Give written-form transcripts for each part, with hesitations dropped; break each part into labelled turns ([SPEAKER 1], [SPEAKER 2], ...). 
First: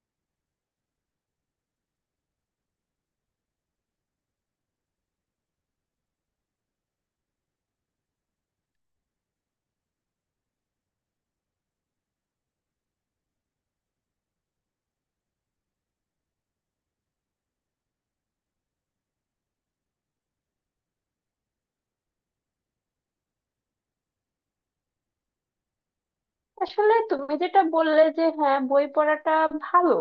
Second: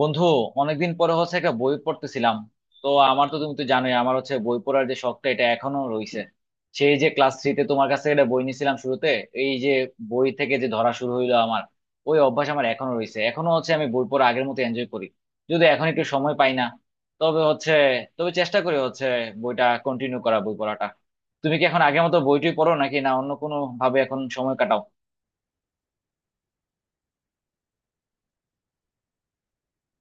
[SPEAKER 1] বন্ধু, অনেকদিন পরে হচ্ছে একটা বই পড়তেছিলাম। তো আমার তো তুমি তো জানোই, আমার হচ্ছে বই পড়ার যে শখটা, এটা এখনো রয়েছে। সেই যে ক্লাস 3-তে তোমার কাছে একটা বই নিয়েছিলাম শুরুতে, এই যে বই থেকে যে ধরা শুরু হইলো আমার, ওই অভ্যাস আমার এখনো রয়েছে। এখনো হচ্ছে আমি বই পড়া আগের মতো এনজয় করি। যদি এখন একটু সময় পাই না, তবে হচ্ছে, তবে চেষ্টা করি হচ্ছে বইটা কন্টিনিউ করা, বই পড়াটা। তুমি কি এখন আগের মতো বইটই পড়ো নাকি না অন্য কোনো ভাবে এখন সময় কাটাও?
[SPEAKER 2] আসলে তুমি যেটা বললে যে হ্যাঁ, বই পড়াটা ভালো।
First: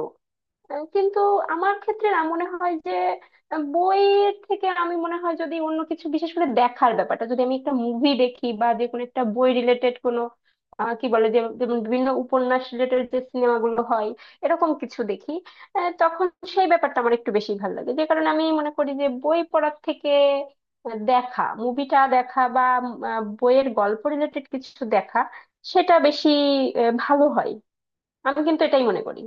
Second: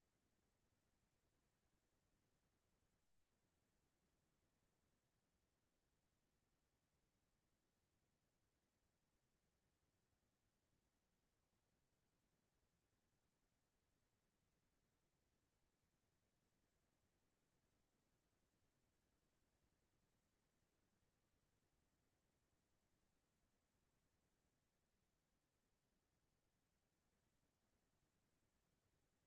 [SPEAKER 2] কিন্তু আমার ক্ষেত্রে না মনে হয় যে বইয়ের থেকে আমি মনে হয় যদি অন্য কিছু, বিশেষ করে দেখার ব্যাপারটা, যদি আমি একটা মুভি দেখি বা যে কোনো একটা বই রিলেটেড কোনো কি বলে যে, যেমন বিভিন্ন উপন্যাস রিলেটেড যে সিনেমাগুলো হয় এরকম কিছু দেখি, তখন সেই ব্যাপারটা আমার একটু বেশি ভালো লাগে। যে কারণে আমি মনে করি যে বই পড়ার থেকে দেখা, মুভিটা দেখা বা বইয়ের গল্প রিলেটেড কিছু দেখা সেটা বেশি ভালো হয়। আমি কিন্তু এটাই মনে করি।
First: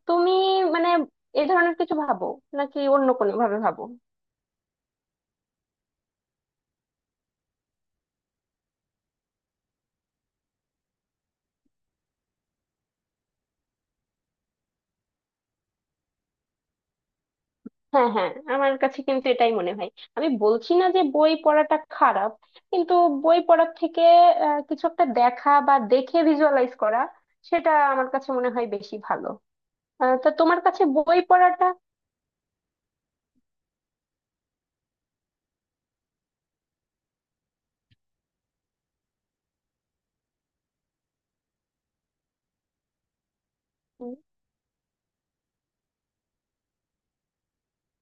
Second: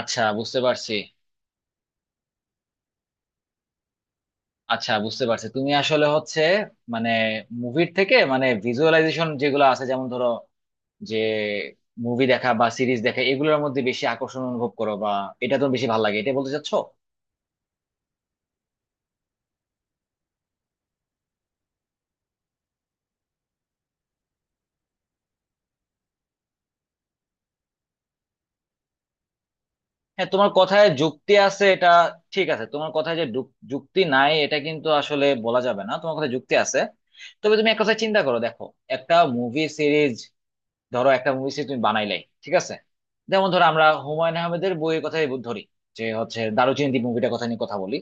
[SPEAKER 1] আচ্ছা
[SPEAKER 2] তুমি
[SPEAKER 1] বুঝতে
[SPEAKER 2] মানে
[SPEAKER 1] পারছি
[SPEAKER 2] এ ধরনের কিছু ভাবো নাকি অন্য কোনো ভাবে ভাবো?
[SPEAKER 1] আচ্ছা বুঝতে পারছি। তুমি আসলে হচ্ছে, মানে, মুভির থেকে মানে ভিজুয়ালাইজেশন যেগুলো আছে, যেমন ধরো যে মুভি দেখা বা সিরিজ দেখা, এগুলোর মধ্যে বেশি আকর্ষণ অনুভব করো, বা এটা তোমার বেশি ভালো লাগে, এটা বলতে চাচ্ছো?
[SPEAKER 2] হ্যাঁ, হ্যাঁ, আমার কাছে কিন্তু এটাই মনে হয়। আমি বলছি না যে বই পড়াটা খারাপ, কিন্তু বই পড়ার থেকে কিছু একটা দেখা বা দেখে ভিজুয়ালাইজ করা সেটা আমার কাছে মনে হয় বেশি ভালো। তা
[SPEAKER 1] হ্যাঁ, তোমার
[SPEAKER 2] তোমার কাছে
[SPEAKER 1] কথায়
[SPEAKER 2] বই
[SPEAKER 1] যুক্তি আছে
[SPEAKER 2] পড়াটা
[SPEAKER 1] এটা। ঠিক আছে, তোমার কথায় যে যুক্তি নাই এটা কিন্তু আসলে বলা যাবে না, তোমার কথায় যুক্তি আছে। তবে তুমি এক কথা চিন্তা করো, দেখো একটা মুভি সিরিজ, ধরো একটা মুভি সিরিজ তুমি বানাইলাই, ঠিক আছে? যেমন ধরো আমরা
[SPEAKER 2] উম,
[SPEAKER 1] হুমায়ুন আহমেদের বইয়ের কথাই ধরি, যে হচ্ছে দারুচিনি দ্বীপ মুভিটার কথা নিয়ে কথা বলি।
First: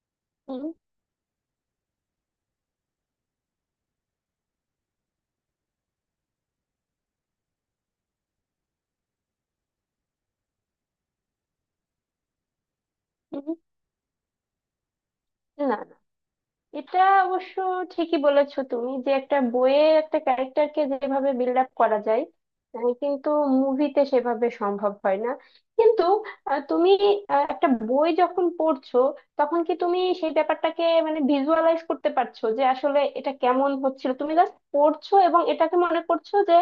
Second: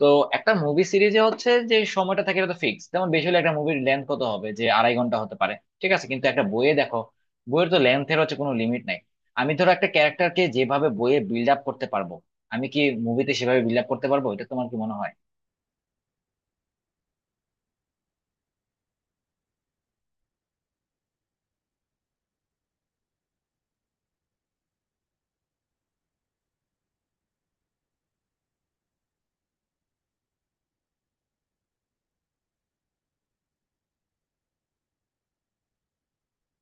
[SPEAKER 1] তো একটা
[SPEAKER 2] উম,
[SPEAKER 1] মুভি সিরিজে হচ্ছে যে সময়টা থাকে এটা তো ফিক্স, যেমন বেশি হলে একটা মুভির লেন্থ কত হবে, যে 2.5 ঘন্টা হতে পারে। ঠিক আছে, কিন্তু একটা বইয়ে দেখো, বইয়ের তো লেন্থের হচ্ছে কোনো লিমিট নাই। আমি ধরো একটা ক্যারেক্টারকে যেভাবে বইয়ে বিল্ড আপ করতে পারবো, আমি কি মুভিতে
[SPEAKER 2] উম,
[SPEAKER 1] সেভাবে বিল্ড আপ করতে পারবো? এটা তোমার কি মনে হয়?
[SPEAKER 2] না, এটা অবশ্য ঠিকই বলেছো তুমি যে একটা বইয়ে একটা ক্যারেক্টারকে যেভাবে বিল্ড আপ করা যায় কিন্তু মুভিতে সেভাবে সম্ভব হয় না। কিন্তু তুমি একটা বই যখন পড়ছো তখন কি তুমি সেই ব্যাপারটাকে মানে ভিজুয়ালাইজ করতে পারছো যে আসলে এটা কেমন হচ্ছিল? তুমি জাস্ট পড়ছো এবং এটাকে মনে করছো যে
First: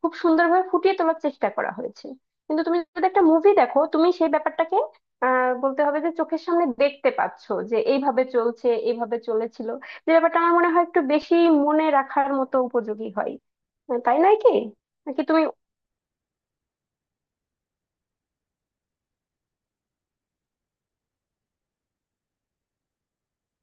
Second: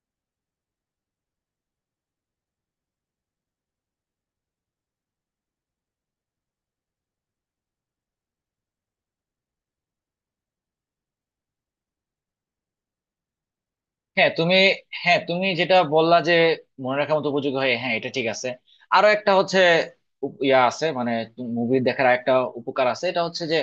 [SPEAKER 2] খুব সুন্দরভাবে ফুটিয়ে তোলার চেষ্টা করা হয়েছে। কিন্তু তুমি যদি একটা মুভি দেখো তুমি সেই ব্যাপারটাকে বলতে হবে যে চোখের সামনে দেখতে পাচ্ছ যে এইভাবে চলছে, এইভাবে চলেছিল। যে ব্যাপারটা আমার মনে হয় একটু বেশি মনে রাখার মতো উপযোগী হয়। তাই
[SPEAKER 1] হ্যাঁ
[SPEAKER 2] নয় কি?
[SPEAKER 1] তুমি হ্যাঁ
[SPEAKER 2] নাকি তুমি
[SPEAKER 1] তুমি যেটা বললা যে মনে রাখার মতো উপযোগী হয়, হ্যাঁ এটা ঠিক আছে। আরো একটা হচ্ছে, ইয়া আছে মানে, মুভি দেখার একটা উপকার আছে, এটা হচ্ছে যে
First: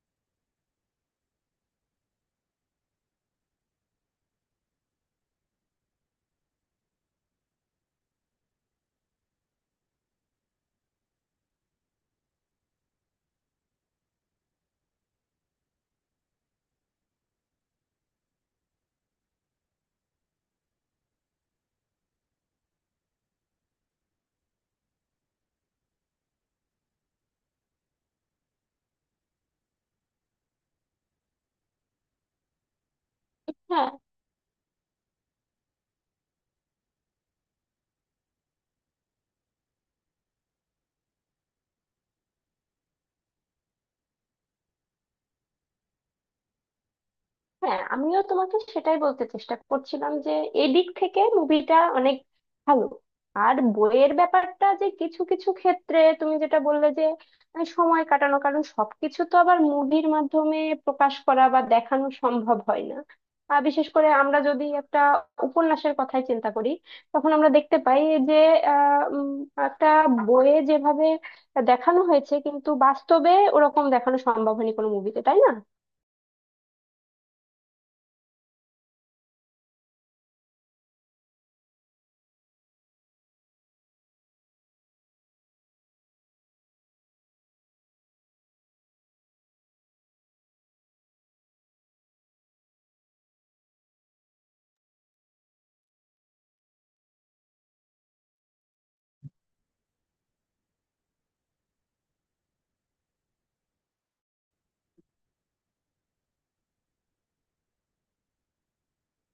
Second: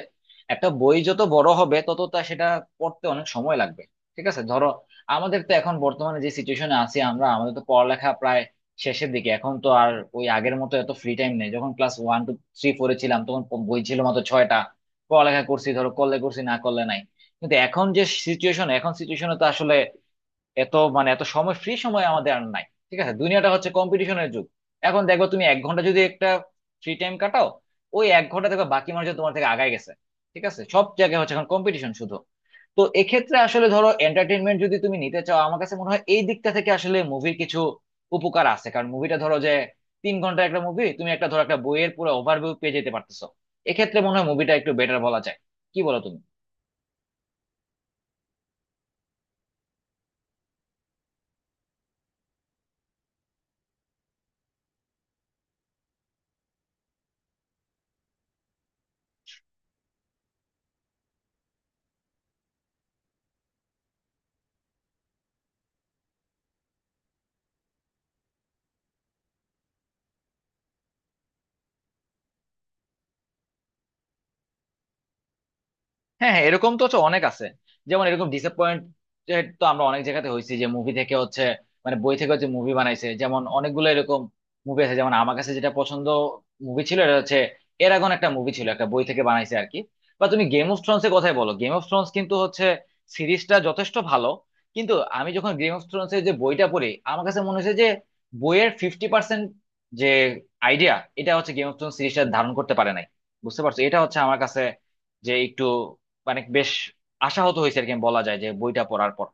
[SPEAKER 1] একটা বই যত বড় হবে তত তা সেটা পড়তে অনেক সময় লাগবে। ঠিক আছে, ধরো আমাদের তো এখন বর্তমানে যে সিচুয়েশনে আছি আমরা, আমাদের তো পড়ালেখা প্রায় শেষের দিকে। এখন তো আর ওই আগের মতো এত ফ্রি টাইম নেই। যখন ক্লাস 1, 2, 3, 4-এ ছিলাম, তখন বই ছিল মাত্র 6টা, পড়ালেখা করছি ধরো, করলে করছি না করলে নাই। কিন্তু এখন যে সিচুয়েশনে তো আসলে এত ফ্রি সময় আমাদের আর নাই। ঠিক আছে, দুনিয়াটা হচ্ছে কম্পিটিশনের যুগ। এখন দেখো তুমি 1 ঘন্টা যদি একটা ফ্রি টাইম কাটাও, ওই 1 ঘন্টা দেখো বাকি মানুষজন তোমার থেকে আগায় গেছে। ঠিক আছে, সব জায়গায় হচ্ছে এখন কম্পিটিশন শুধু। তো এক্ষেত্রে আসলে ধরো,
[SPEAKER 2] হ্যাঁ,
[SPEAKER 1] এন্টারটেনমেন্ট যদি তুমি নিতে চাও, আমার কাছে মনে হয় এই দিকটা থেকে আসলে মুভির কিছু উপকার আছে। কারণ মুভিটা ধরো যে 3 ঘন্টার একটা মুভি, তুমি একটা ধরো একটা বইয়ের পুরো ওভারভিউ পেয়ে যেতে পারতেছো। এক্ষেত্রে মনে হয় মুভিটা একটু বেটার বলা যায়, কি বলো তুমি?
[SPEAKER 2] হ্যাঁ, আমিও তোমাকে সেটাই বলতে চেষ্টা করছিলাম যে এদিক থেকে মুভিটা অনেক ভালো। আর বইয়ের ব্যাপারটা যে কিছু কিছু ক্ষেত্রে তুমি যেটা বললে যে সময় কাটানো, কারণ সবকিছু তো আবার মুভির মাধ্যমে প্রকাশ করা বা দেখানো সম্ভব হয় না। আর বিশেষ করে আমরা যদি একটা উপন্যাসের কথাই চিন্তা করি তখন আমরা দেখতে পাই যে আহ উম, একটা বইয়ে যেভাবে দেখানো হয়েছে কিন্তু বাস্তবে ওরকম দেখানো সম্ভব হয়নি কোনো মুভিতে, তাই না?
[SPEAKER 1] হ্যাঁ, হ্যাঁ, এরকম তো হচ্ছে অনেক আছে। যেমন এরকম ডিসঅ্যাপয়েন্টেড তো আমরা অনেক জায়গাতে হয়েছি, যে মুভি থেকে হচ্ছে, মানে বই থেকে হচ্ছে মুভি বানাইছে, যেমন অনেকগুলো এরকম মুভি আছে। যেমন আমার কাছে যেটা পছন্দ মুভি ছিল, এটা হচ্ছে এরাগন, একটা মুভি ছিল একটা বই থেকে বানাইছে আর কি। বা তুমি গেম অফ থ্রোনস এর কথাই বলো, গেম অফ থ্রোনস কিন্তু হচ্ছে সিরিজটা যথেষ্ট ভালো। কিন্তু আমি যখন গেম অফ থ্রোনস এর যে বইটা পড়ি, আমার কাছে মনে হয়েছে যে বইয়ের 50% যে আইডিয়া, এটা হচ্ছে গেম অফ থ্রোনস সিরিজটা ধারণ করতে পারে নাই। বুঝতে পারছো? এটা হচ্ছে আমার কাছে যে একটু মানে বেশ আশাহত হয়েছে আর কি বলা যায়, যে বইটা পড়ার পর।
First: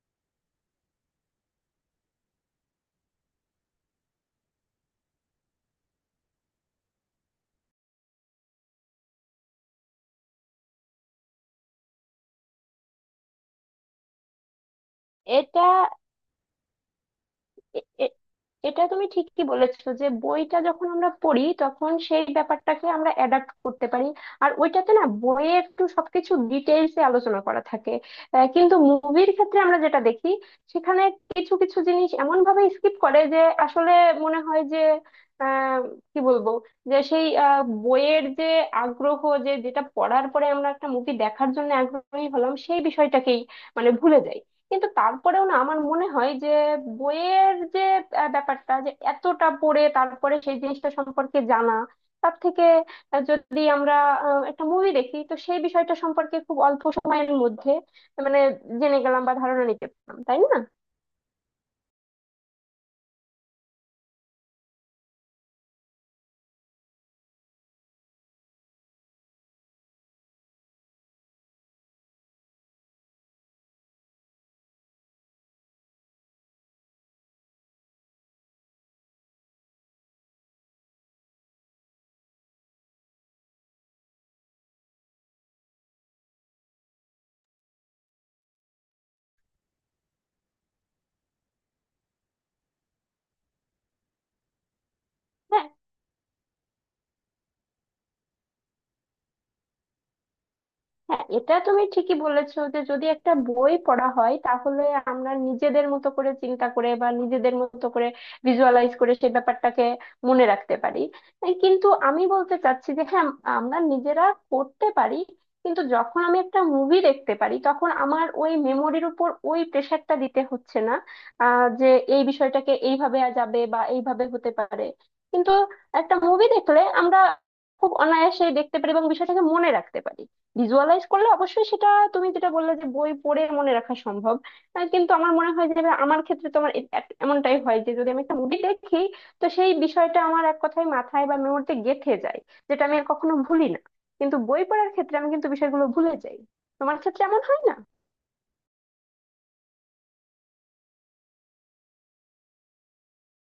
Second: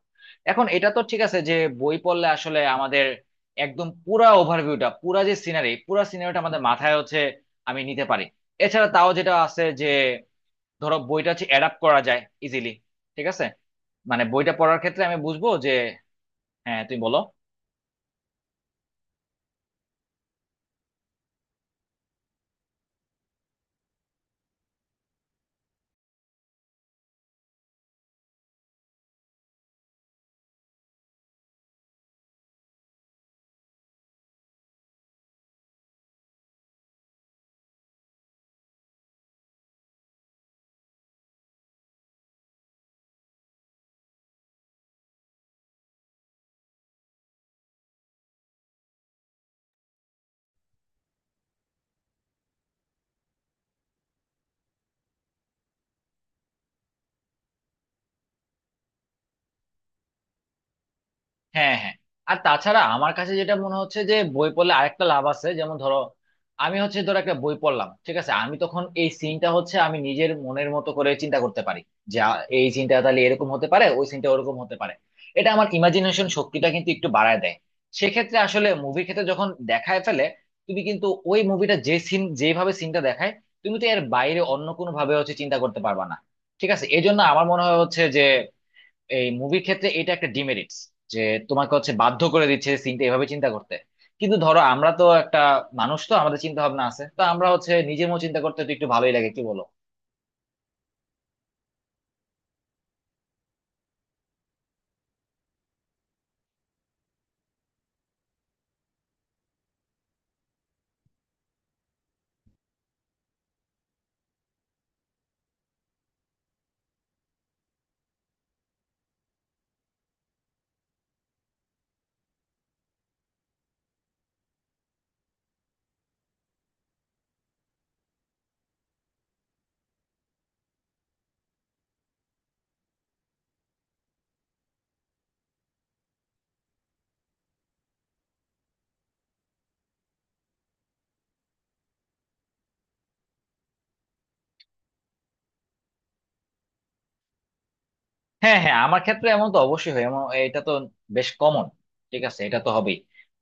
[SPEAKER 1] এখন এটা তো ঠিক আছে যে বই পড়লে আসলে আমাদের একদম পুরা ওভারভিউটা, পুরা যে সিনারি, পুরা সিনারিটা আমাদের মাথায় হচ্ছে আমি নিতে পারি। এছাড়া তাও যেটা আছে যে ধরো বইটা হচ্ছে অ্যাডাপ্ট করা যায় ইজিলি, ঠিক আছে, মানে বইটা পড়ার ক্ষেত্রে আমি বুঝবো
[SPEAKER 2] এটা
[SPEAKER 1] যে, হ্যাঁ তুমি বলো।
[SPEAKER 2] এ- এ- এটা তুমি ঠিকই বলেছো যে বইটা যখন আমরা পড়ি তখন সেই ব্যাপারটাকে আমরা অ্যাডাপ্ট করতে পারি। আর ওইটাতে না বইয়ে একটু সবকিছু ডিটেইলসে আলোচনা করা থাকে। কিন্তু মুভির ক্ষেত্রে আমরা যেটা দেখি সেখানে কিছু কিছু জিনিস এমন ভাবে স্কিপ করে যে আসলে মনে হয় যে আহ কি বলবো, যে সেই বইয়ের যে আগ্রহ, যে যেটা পড়ার পরে আমরা একটা মুভি দেখার জন্য আগ্রহী হলাম, সেই বিষয়টাকেই মানে ভুলে যাই। কিন্তু তারপরেও না আমার মনে হয় যে বইয়ের যে ব্যাপারটা যে এতটা পড়ে তারপরে সেই জিনিসটা সম্পর্কে জানা, তার থেকে যদি আমরা একটা মুভি দেখি তো সেই বিষয়টা সম্পর্কে খুব অল্প সময়ের মধ্যে মানে জেনে গেলাম বা ধারণা নিতে পারলাম, তাই না?
[SPEAKER 1] হ্যাঁ, হ্যাঁ, আর তাছাড়া আমার কাছে যেটা মনে হচ্ছে যে বই পড়লে আরেকটা লাভ আছে, যেমন ধরো আমি হচ্ছে ধরো একটা বই পড়লাম, ঠিক আছে, আমি তখন এই সিনটা হচ্ছে আমি নিজের মনের মতো করে চিন্তা করতে পারি। যে এই সিনটা তাহলে এরকম হতে পারে, ওই সিনটা ওরকম হতে পারে। এটা আমার ইমাজিনেশন শক্তিটা কিন্তু একটু বাড়ায় দেয়। সেক্ষেত্রে আসলে মুভির ক্ষেত্রে যখন দেখায় ফেলে, তুমি কিন্তু ওই মুভিটা যে সিন, যেভাবে সিনটা দেখায়, তুমি তো এর বাইরে অন্য কোনো ভাবে হচ্ছে চিন্তা করতে পারবা না। ঠিক আছে, এই জন্য আমার মনে হয় হচ্ছে যে এই মুভির ক্ষেত্রে এটা একটা ডিমেরিটস, যে তোমাকে হচ্ছে বাধ্য করে দিচ্ছে সিনটা এভাবে চিন্তা করতে। কিন্তু ধরো আমরা তো একটা
[SPEAKER 2] হ্যাঁ,
[SPEAKER 1] মানুষ, তো আমাদের চিন্তা ভাবনা আছে, তো আমরা হচ্ছে নিজের মতো চিন্তা করতে তো একটু ভালোই লাগে, কি বলো?
[SPEAKER 2] হ্যাঁ, এটা তুমি ঠিকই বলেছো যে যদি একটা বই পড়া হয় তাহলে আমরা নিজেদের মতো করে চিন্তা করে বা নিজেদের মতো করে ভিজুয়ালাইজ করে সেই ব্যাপারটাকে মনে রাখতে পারি। এই কিন্তু আমি বলতে চাচ্ছি যে হ্যাঁ, আমরা নিজেরা করতে পারি, কিন্তু যখন আমি একটা মুভি দেখতে পারি তখন আমার ওই মেমোরির উপর ওই প্রেশারটা দিতে হচ্ছে না যে এই বিষয়টাকে এইভাবে যাবে বা এইভাবে হতে পারে। কিন্তু একটা মুভি দেখলে আমরা খুব অনায়াসে দেখতে পারি এবং বিষয়টাকে মনে রাখতে পারি। ভিজুয়ালাইজ করলে অবশ্যই সেটা তুমি যেটা বললে যে বই পড়ে মনে রাখা সম্ভব, কিন্তু আমার মনে হয় যে আমার ক্ষেত্রে তোমার এমনটাই হয় যে যদি আমি একটা মুভি দেখি তো সেই বিষয়টা আমার এক কথায় মাথায় বা মেমোরিতে গেঁথে যায়, যেটা আমি আর কখনো ভুলি না। কিন্তু বই পড়ার ক্ষেত্রে আমি কিন্তু বিষয়গুলো ভুলে যাই। তোমার ক্ষেত্রে এমন হয় না?
[SPEAKER 1] হ্যাঁ, হ্যাঁ, আমার ক্ষেত্রে এমন তো অবশ্যই হয়, এমন এটা তো বেশ কমন। ঠিক আছে, এটা তো হবেই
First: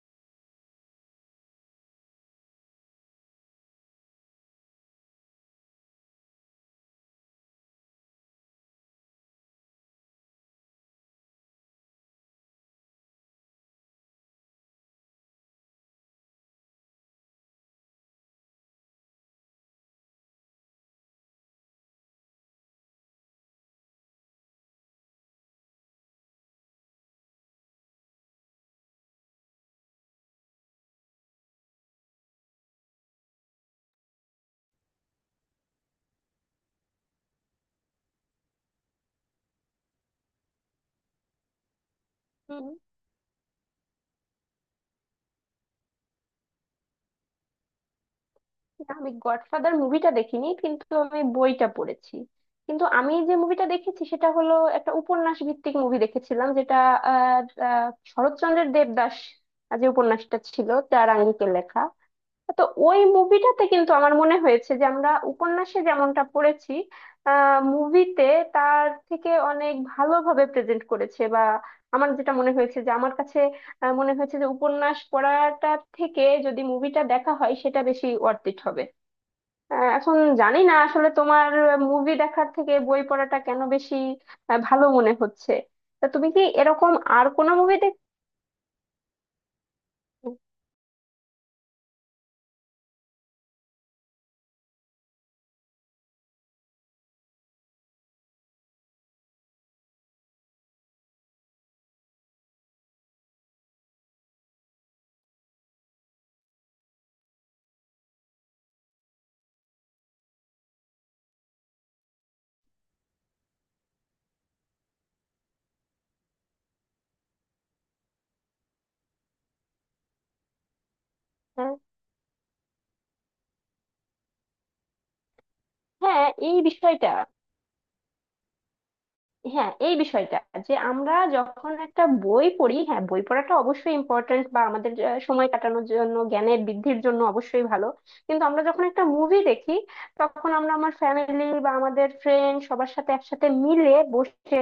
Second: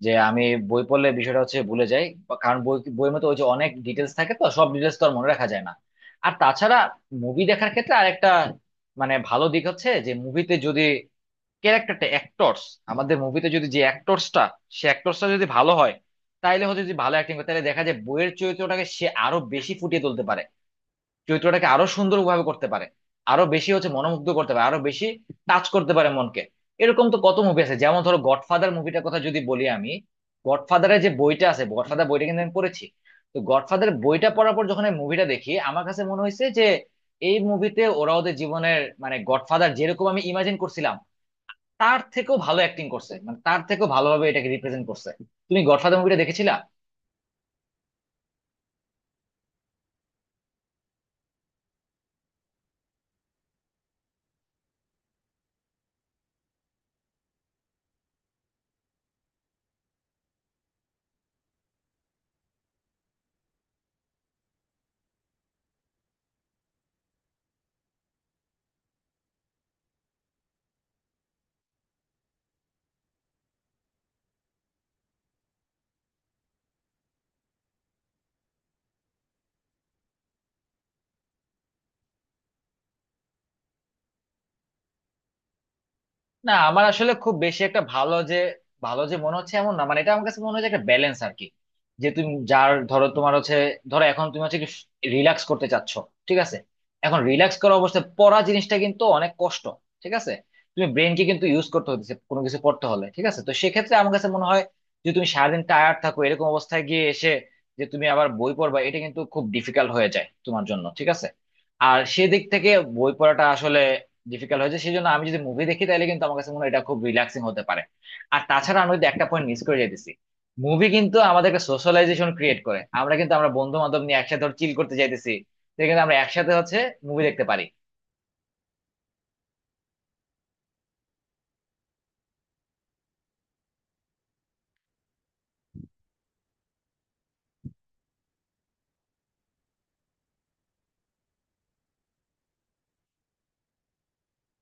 [SPEAKER 1] যে আমি বই পড়লে বিষয়টা হচ্ছে ভুলে যাই, বা কারণ বই, বইয়ের মধ্যে ওই যে অনেক ডিটেলস থাকে, তো সব ডিটেলস তো আর মনে রাখা যায় না। আর তাছাড়া মুভি দেখার ক্ষেত্রে আরেকটা মানে ভালো দিক হচ্ছে যে মুভিতে যদি ক্যারেক্টারটা অ্যাক্টরস, আমাদের মুভিতে যদি যে অ্যাক্টরসটা, সে অ্যাক্টরসটা যদি ভালো হয়, তাইলে হচ্ছে যদি ভালো অ্যাক্টিং করে, তাহলে দেখা যায় বইয়ের চরিত্রটাকে সে আরো বেশি ফুটিয়ে তুলতে পারে, চরিত্রটাকে আরো সুন্দরভাবে করতে পারে, আরো বেশি হচ্ছে মনোমুগ্ধ করতে পারে, আরো বেশি টাচ করতে পারে মনকে। এরকম তো কত মুভি আছে, যেমন ধরো গডফাদার মুভিটার কথা যদি বলি আমি, গডফাদারের যে বইটা আছে, গডফাদার বইটা কিন্তু আমি পড়েছি। তো গডফাদার বইটা পড়ার পর যখন আমি মুভিটা দেখি, আমার কাছে মনে হয়েছে যে এই মুভিতে ওরা ওদের জীবনের মানে গডফাদার যেরকম আমি ইমাজিন করছিলাম, তার থেকেও ভালো অ্যাক্টিং করছে, মানে তার থেকেও ভালোভাবে এটাকে রিপ্রেজেন্ট করছে। তুমি গডফাদার মুভিটা দেখেছিলা?
[SPEAKER 2] না, আমি গডফাদার মুভিটা দেখিনি, কিন্তু আমি বইটা পড়েছি। কিন্তু আমি যে মুভিটা দেখেছি সেটা হলো একটা উপন্যাস ভিত্তিক মুভি দেখেছিলাম, যেটা আহ, আহ, শরৎচন্দ্রের দেবদাস যে উপন্যাসটা ছিল তার আঙ্গিকে লেখা। তো ওই মুভিটাতে কিন্তু আমার মনে হয়েছে যে আমরা উপন্যাসে যেমনটা পড়েছি মুভিতে তার থেকে অনেক ভালোভাবে প্রেজেন্ট করেছে। বা আমার যেটা মনে হয়েছে যে আমার কাছে মনে হয়েছে যে উপন্যাস পড়াটা থেকে যদি মুভিটা দেখা হয় সেটা বেশি ওয়ার্থ ইট হবে। এখন জানি না আসলে তোমার মুভি দেখার থেকে বই পড়াটা কেন বেশি ভালো মনে হচ্ছে। তা তুমি কি
[SPEAKER 1] না, আমার
[SPEAKER 2] এরকম
[SPEAKER 1] আসলে
[SPEAKER 2] আর
[SPEAKER 1] খুব
[SPEAKER 2] কোনো
[SPEAKER 1] বেশি
[SPEAKER 2] মুভি
[SPEAKER 1] একটা
[SPEAKER 2] দেখ?
[SPEAKER 1] ভালো যে, ভালো যে মনে হচ্ছে এমন না, মানে এটা আমার কাছে মনে হয় যে একটা ব্যালেন্স আর কি। যে তুমি যার ধরো তোমার হচ্ছে, ধরো এখন তুমি হচ্ছে রিল্যাক্স করতে চাচ্ছ, ঠিক আছে? এখন রিল্যাক্স করা অবস্থায় পড়া জিনিসটা কিন্তু অনেক কষ্ট, ঠিক আছে? তুমি ব্রেনকে কিন্তু ইউজ করতে হচ্ছে কোনো কিছু পড়তে হলে, ঠিক আছে? তো সেক্ষেত্রে আমার কাছে মনে হয় যে তুমি সারাদিন টায়ার্ড থাকো, এরকম অবস্থায় গিয়ে এসে যে তুমি আবার বই পড়বা, এটা কিন্তু খুব ডিফিকাল্ট হয়ে যায় তোমার জন্য, ঠিক আছে। আর সেদিক থেকে বই পড়াটা আসলে ডিফিকাল্ট হয়েছে, সেই জন্য আমি যদি মুভি দেখি তাহলে কিন্তু আমার কাছে মনে হয় এটা খুব রিল্যাক্সিং হতে পারে। আর তাছাড়া আমি কিন্তু একটা পয়েন্ট মিস করে যেতেছি, মুভি কিন্তু আমাদেরকে
[SPEAKER 2] হ্যাঁ।
[SPEAKER 1] সোশ্যালাইজেশন ক্রিয়েট করে, আমরা কিন্তু, আমরা বন্ধু বান্ধব নিয়ে একসাথে চিল করতে যাইতেছি, তো কিন্তু আমরা
[SPEAKER 2] হ্যাঁ,
[SPEAKER 1] একসাথে
[SPEAKER 2] এই
[SPEAKER 1] হচ্ছে
[SPEAKER 2] বিষয়টা।
[SPEAKER 1] মুভি দেখতে পারি।
[SPEAKER 2] হ্যাঁ, এই বিষয়টা যে আমরা যখন একটা বই পড়ি হ্যাঁ বই পড়াটা অবশ্যই ইম্পর্ট্যান্ট বা আমাদের যে সময় কাটানোর জন্য, জ্ঞানের বৃদ্ধির জন্য অবশ্যই ভালো। কিন্তু আমরা যখন একটা মুভি দেখি তখন আমরা আমার ফ্যামিলি বা আমাদের ফ্রেন্ড সবার সাথে একসাথে মিলে বসে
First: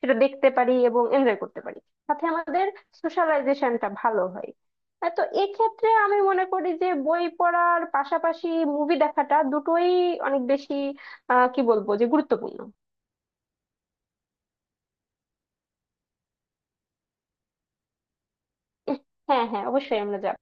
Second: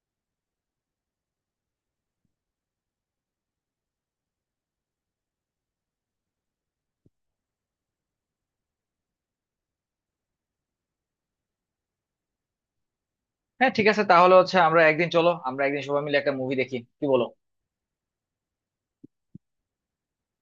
[SPEAKER 2] সেটা দেখতে পারি এবং এনজয় করতে পারি। সাথে আমাদের সোশ্যালাইজেশনটা ভালো হয়। তো এক্ষেত্রে আমি মনে করি যে বই পড়ার পাশাপাশি মুভি দেখাটা দুটোই অনেক বেশি কি বলবো, যে গুরুত্বপূর্ণ।
[SPEAKER 1] হ্যাঁ ঠিক আছে, তাহলে হচ্ছে আমরা একদিন, চলো আমরা একদিন সবাই মিলে একটা মুভি দেখি, কি বলো?
[SPEAKER 2] হ্যাঁ, হ্যাঁ, অবশ্যই আমরা যাব।